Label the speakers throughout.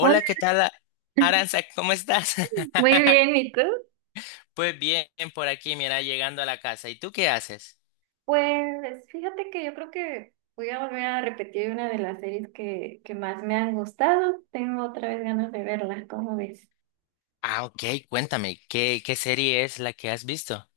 Speaker 1: Hola,
Speaker 2: ¿qué tal, Aranza? ¿Cómo estás?
Speaker 1: muy bien, ¿y tú?
Speaker 2: Pues bien, por aquí, mira, llegando a la casa. ¿Y tú qué haces?
Speaker 1: Pues fíjate que yo creo que voy a volver a repetir una de las series que más me han gustado. Tengo otra vez ganas de verla, ¿cómo ves?
Speaker 2: Ah, ok, cuéntame, ¿qué serie es la que has visto?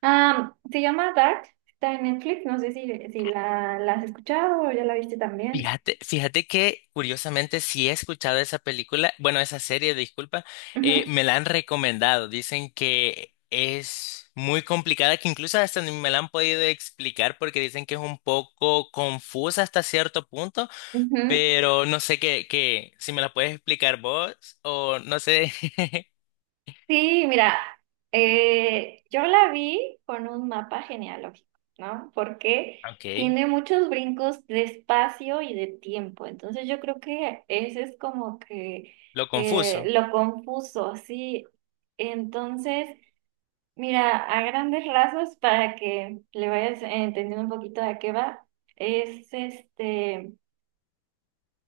Speaker 1: Ah, se llama Dark, está en Netflix, no sé si la has escuchado o ya la viste también.
Speaker 2: Fíjate que curiosamente sí he escuchado esa película, bueno, esa serie, disculpa,
Speaker 1: Ujú,
Speaker 2: me la han recomendado. Dicen que es muy complicada, que incluso hasta ni me la han podido explicar porque dicen que es un poco confusa hasta cierto punto.
Speaker 1: ujú.
Speaker 2: Pero no sé si me la puedes explicar vos o no sé.
Speaker 1: Sí, mira, yo la vi con un mapa genealógico, ¿no? Porque
Speaker 2: Ok,
Speaker 1: tiene muchos brincos de espacio y de tiempo. Entonces yo creo que ese es como que
Speaker 2: lo confuso.
Speaker 1: lo confuso, sí. Entonces, mira, a grandes rasgos, para que le vayas entendiendo un poquito de qué va, es este.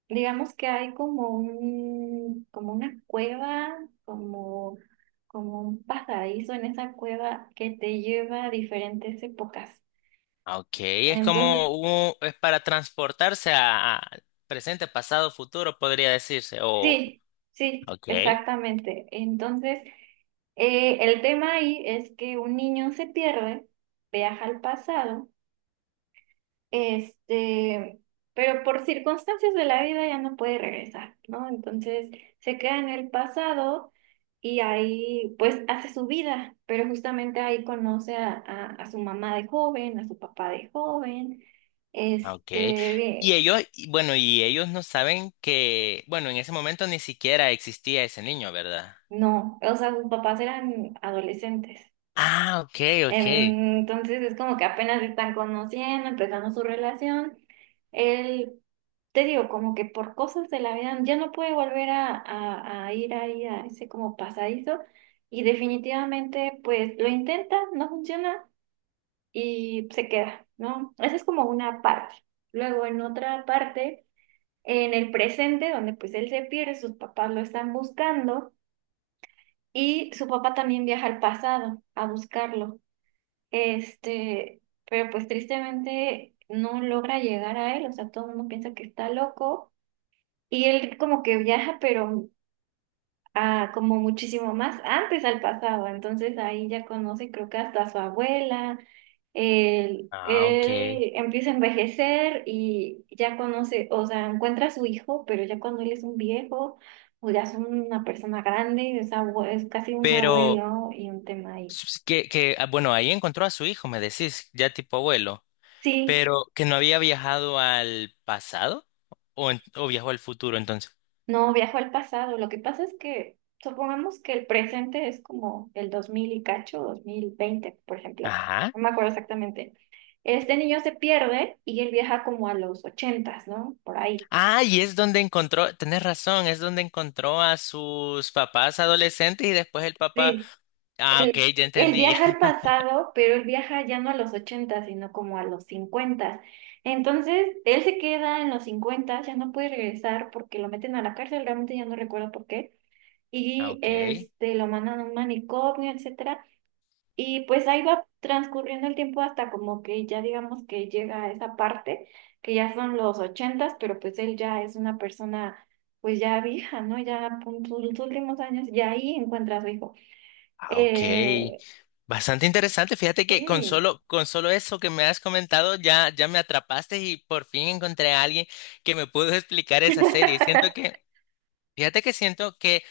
Speaker 1: Digamos que hay como un, como una cueva, como, como un pasadizo en esa cueva que te lleva a diferentes épocas.
Speaker 2: Ok, es
Speaker 1: Entonces,
Speaker 2: como un- es para transportarse a presente, pasado, futuro, podría decirse. O,
Speaker 1: sí, sí,
Speaker 2: ok,
Speaker 1: exactamente. Entonces, el tema ahí es que un niño se pierde, viaja al pasado. Este, pero por circunstancias de la vida ya no puede regresar, ¿no? Entonces se queda en el pasado y ahí pues hace su vida, pero justamente ahí conoce a su mamá de joven, a su papá de joven,
Speaker 2: ok.
Speaker 1: este,
Speaker 2: Y
Speaker 1: de-
Speaker 2: ellos, y bueno, y ellos no saben que, bueno, en ese momento ni siquiera existía ese niño, ¿verdad?
Speaker 1: no, o sea, sus papás eran adolescentes.
Speaker 2: Ah, ok, ok.
Speaker 1: Entonces es como que apenas se están conociendo, empezando su relación. Él, te digo, como que por cosas de la vida ya no puede volver a ir ahí a ese como pasadizo y definitivamente pues lo intenta, no funciona y se queda, ¿no? Esa es como una parte. Luego en otra parte, en el presente, donde pues él se pierde, sus papás lo están buscando y su papá también viaja al pasado a buscarlo. Este, pero pues tristemente no logra llegar a él, o sea, todo el mundo piensa que está loco y él como que viaja, pero a, como muchísimo más antes al pasado, entonces ahí ya conoce creo que hasta a su abuela, él,
Speaker 2: Ah, ok.
Speaker 1: él empieza a envejecer y ya conoce, o sea, encuentra a su hijo, pero ya cuando él es un viejo o ya es una persona grande, es, es casi un
Speaker 2: Pero
Speaker 1: abuelo y un tema ahí.
Speaker 2: bueno, ahí encontró a su hijo, me decís, ya tipo abuelo.
Speaker 1: Sí.
Speaker 2: Pero que no había viajado al pasado o, o viajó al futuro entonces.
Speaker 1: No, viajo al pasado. Lo que pasa es que supongamos que el presente es como el 2000 y cacho, 2020 por ejemplo.
Speaker 2: Ajá.
Speaker 1: No me acuerdo exactamente. Este niño se pierde y él viaja como a los ochentas, ¿no? Por ahí.
Speaker 2: Ah, y es donde encontró, tenés razón, es donde encontró a sus papás adolescentes y después el papá.
Speaker 1: Sí.
Speaker 2: Ah, ok,
Speaker 1: Él,
Speaker 2: ya
Speaker 1: él
Speaker 2: entendí.
Speaker 1: viaja al pasado, pero él viaja ya no a los ochentas sino como a los cincuentas. Entonces, él se queda en los cincuentas, ya no puede regresar porque lo meten a la cárcel, realmente ya no recuerdo por qué.
Speaker 2: Ah,
Speaker 1: Y
Speaker 2: ok.
Speaker 1: este, lo mandan a un manicomio, etc. Y pues ahí va transcurriendo el tiempo hasta como que ya digamos que llega a esa parte, que ya son los ochentas, pero pues él ya es una persona pues ya vieja, ¿no? Ya en sus últimos años, y ahí encuentra a su hijo.
Speaker 2: Ah, ok.
Speaker 1: Eh,
Speaker 2: Bastante interesante. Fíjate que con
Speaker 1: sí,
Speaker 2: solo, con solo eso que me has comentado ya me atrapaste y por fin encontré a alguien que me pudo explicar esa serie. Siento que Fíjate que siento que,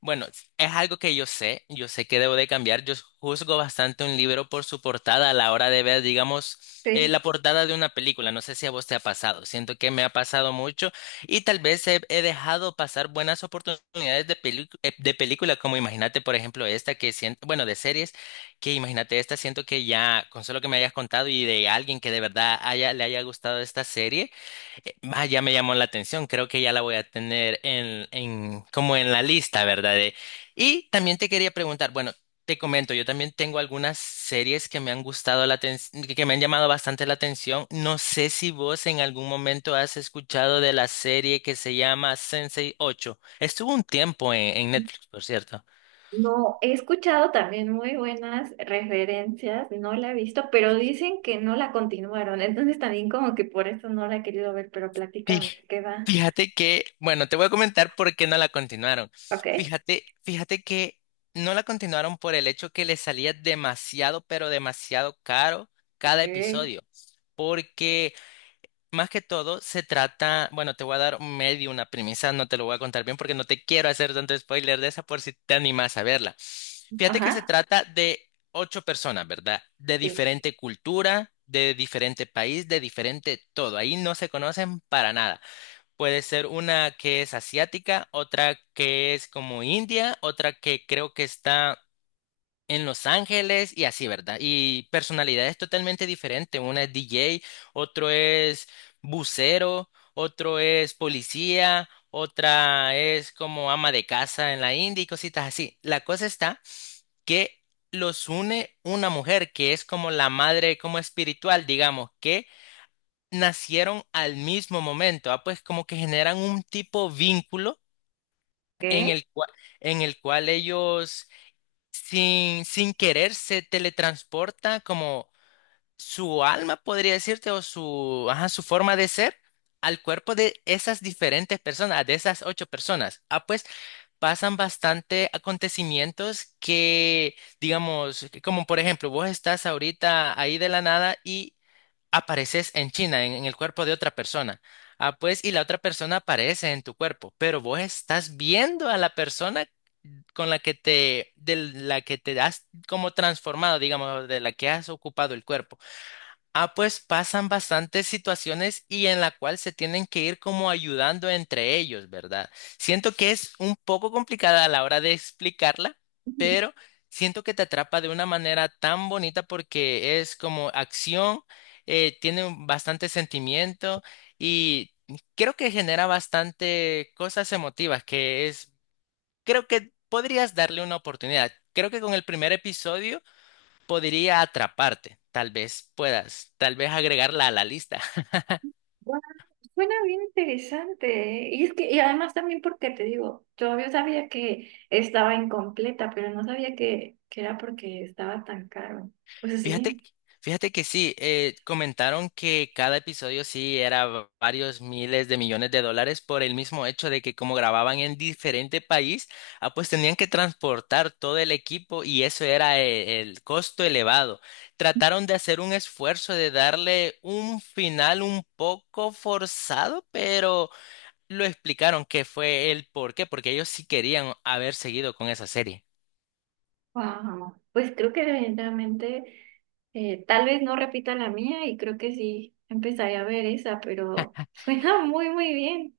Speaker 2: bueno, es algo que yo sé que debo de cambiar. Yo juzgo bastante un libro por su portada a la hora de ver, digamos, la
Speaker 1: sí.
Speaker 2: portada de una película. No sé si a vos te ha pasado. Siento que me ha pasado mucho y tal vez he dejado pasar buenas oportunidades de, de película, como imagínate, por ejemplo, esta que siento, bueno, de series, que imagínate esta, siento que ya, con solo que me hayas contado y de alguien que de verdad le haya gustado esta serie. Ya me llamó la atención, creo que ya la voy a tener como en la lista, ¿verdad? De- y también te quería preguntar, bueno, te comento, yo también tengo algunas series que me han gustado la que me han llamado bastante la atención. No sé si vos en algún momento has escuchado de la serie que se llama Sensei 8. Estuvo un tiempo en Netflix, por cierto.
Speaker 1: No, he escuchado también muy buenas referencias, no la he visto, pero dicen que no la continuaron, entonces también como que por eso no la he querido ver, pero platícame,
Speaker 2: Fij-
Speaker 1: ¿de qué va?
Speaker 2: Fíjate que, bueno, te voy a comentar por qué no la continuaron.
Speaker 1: ¿Ok?
Speaker 2: Fíjate que no la continuaron por el hecho que le salía demasiado, pero demasiado caro cada
Speaker 1: Ok.
Speaker 2: episodio. Porque más que todo se trata, bueno, te voy a dar medio una premisa, no te lo voy a contar bien porque no te quiero hacer tanto spoiler de esa por si te animas a verla. Fíjate que se
Speaker 1: Ajá,
Speaker 2: trata de ocho personas, ¿verdad? De
Speaker 1: sí.
Speaker 2: diferente cultura, de diferente país, de diferente todo. Ahí no se conocen para nada. Puede ser una que es asiática, otra que es como India, otra que creo que está en Los Ángeles y así, ¿verdad? Y personalidades totalmente diferentes. Una es DJ, otro es bucero, otro es policía, otra es como ama de casa en la India y cositas así. La cosa está que los une una mujer que es como la madre, como espiritual, digamos, que nacieron al mismo momento, ah, pues como que generan un tipo vínculo en
Speaker 1: ¿Qué?
Speaker 2: el cual, en el cual ellos sin querer se teletransporta como su alma, podría decirte, o su, ajá, su forma de ser al cuerpo de esas diferentes personas, de esas ocho personas. Ah, pues pasan bastante acontecimientos que, digamos, que como por ejemplo, vos estás ahorita ahí de la nada y apareces en China, en el cuerpo de otra persona. Ah, pues, y la otra persona aparece en tu cuerpo, pero vos estás viendo a la persona con la que te, de la que te has como transformado, digamos, de la que has ocupado el cuerpo. Ah, pues pasan bastantes situaciones y en la cual se tienen que ir como ayudando entre ellos, ¿verdad? Siento que es un poco complicada a la hora de explicarla,
Speaker 1: Ujú.
Speaker 2: pero siento que te atrapa de una manera tan bonita porque es como acción, tiene bastante sentimiento y creo que genera bastante cosas emotivas, que es, creo que podrías darle una oportunidad. Creo que con el primer episodio podría atraparte. Tal vez puedas, tal vez agregarla a la lista.
Speaker 1: Bueno, suena bien interesante, ¿eh? Y es que, y además también porque te digo, yo sabía que estaba incompleta, pero no sabía que era porque estaba tan caro. Pues
Speaker 2: Fíjate,
Speaker 1: sí,
Speaker 2: fíjate que sí, comentaron que cada episodio sí era varios miles de millones de dólares por el mismo hecho de que como grababan en diferente país, ah, pues tenían que transportar todo el equipo y eso era el costo elevado. Trataron de hacer un esfuerzo de darle un final un poco forzado, pero... lo explicaron que fue el por qué, porque ellos sí querían haber seguido con esa serie.
Speaker 1: wow. Pues creo que definitivamente, tal vez no repita la mía y creo que sí empezaré a ver esa, pero suena muy, muy bien.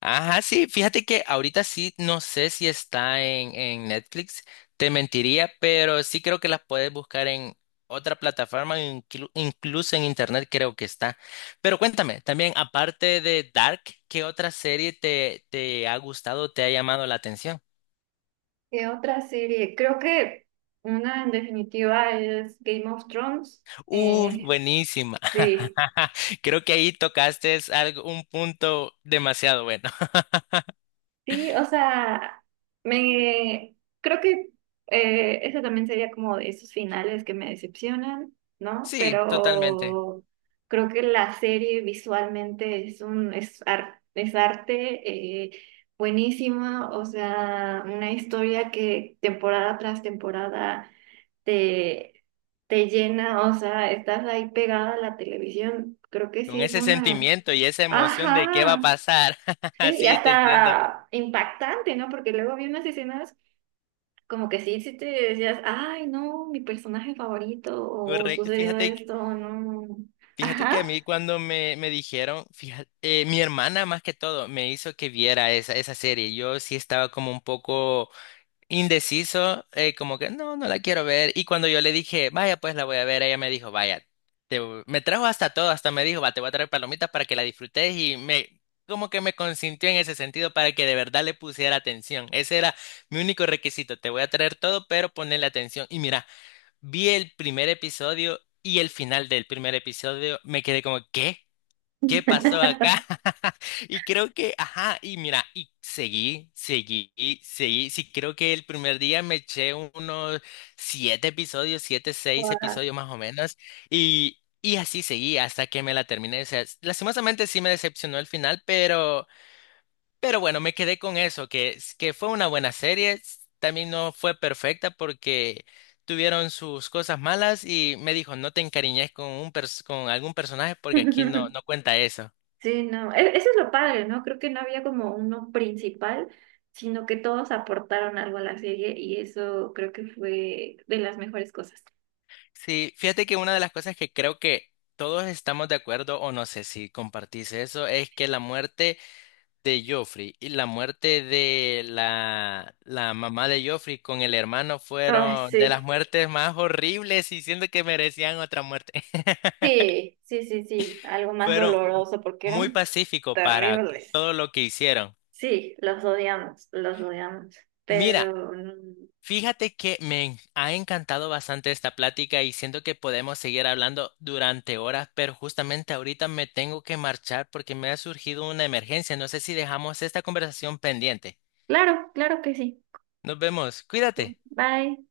Speaker 2: Ajá, sí, fíjate que ahorita sí, no sé si está en Netflix, te mentiría, pero sí creo que las puedes buscar en otra plataforma, incluso en internet creo que está. Pero cuéntame, también aparte de Dark, ¿qué otra serie te ha gustado, te, ha llamado la atención?
Speaker 1: ¿Qué otra serie? Creo que una en definitiva es Game of Thrones. Eh,
Speaker 2: ¡Buenísima!
Speaker 1: sí.
Speaker 2: Creo que ahí tocaste algo, un punto demasiado bueno.
Speaker 1: Sí, o sea, me creo que ese también sería como de esos finales que me decepcionan, ¿no?
Speaker 2: Sí, totalmente.
Speaker 1: Pero creo que la serie visualmente es un es, ar- es arte, buenísima, o sea, una historia que temporada tras temporada te, te llena, o sea, estás ahí pegada a la televisión. Creo que
Speaker 2: Con
Speaker 1: sí fue
Speaker 2: ese
Speaker 1: una.
Speaker 2: sentimiento y esa emoción de qué va a
Speaker 1: Ajá.
Speaker 2: pasar.
Speaker 1: Sí, y
Speaker 2: Así te entiendo.
Speaker 1: hasta impactante, ¿no? Porque luego había unas escenas como que sí, sí te decías, ay, no, mi personaje favorito, o
Speaker 2: Correcto.
Speaker 1: sucedió esto, o no.
Speaker 2: Fíjate que a
Speaker 1: Ajá.
Speaker 2: mí cuando me dijeron, fíjate, mi hermana más que todo me hizo que viera esa serie. Yo sí estaba como un poco indeciso, como que no, no la quiero ver. Y cuando yo le dije, vaya, pues la voy a ver, ella me dijo, vaya, te voy-. Me trajo hasta todo, hasta me dijo, va, te voy a traer palomitas para que la disfrutes y me, como que me consintió en ese sentido para que de verdad le pusiera atención. Ese era mi único requisito, te voy a traer todo, pero ponle atención. Y mira, vi el primer episodio y el final del primer episodio, me quedé como, ¿qué? ¿Qué pasó acá? Y creo que, ajá, y mira, y seguí, seguí, y seguí. Sí, creo que el primer día me eché unos siete episodios, siete, seis
Speaker 1: Guau.
Speaker 2: episodios más o menos, y así seguí hasta que me la terminé. O sea, lastimosamente sí me decepcionó el final, pero bueno, me quedé con eso, que fue una buena serie. También no fue perfecta porque tuvieron sus cosas malas y me dijo, no te encariñes con un con algún personaje porque aquí no, no cuenta eso.
Speaker 1: Sí, no, eso es lo padre, ¿no? Creo que no había como uno principal, sino que todos aportaron algo a la serie y eso creo que fue de las mejores cosas.
Speaker 2: Sí, fíjate que una de las cosas que creo que todos estamos de acuerdo, o no sé si compartís eso, es que la muerte de Joffrey y la muerte de la mamá de Joffrey con el hermano
Speaker 1: Ay,
Speaker 2: fueron de las
Speaker 1: sí.
Speaker 2: muertes más horribles y siento que merecían otra muerte.
Speaker 1: Sí, sí, sí, sí, algo más
Speaker 2: Fueron
Speaker 1: doloroso porque
Speaker 2: muy
Speaker 1: eran
Speaker 2: pacíficos para
Speaker 1: terribles.
Speaker 2: todo lo que hicieron.
Speaker 1: Sí, los odiamos, los odiamos.
Speaker 2: Mira,
Speaker 1: Pero mm,
Speaker 2: fíjate que me ha encantado bastante esta plática y siento que podemos seguir hablando durante horas, pero justamente ahorita me tengo que marchar porque me ha surgido una emergencia. No sé si dejamos esta conversación pendiente.
Speaker 1: claro, claro que sí.
Speaker 2: Nos vemos.
Speaker 1: Sí.
Speaker 2: Cuídate.
Speaker 1: Bye.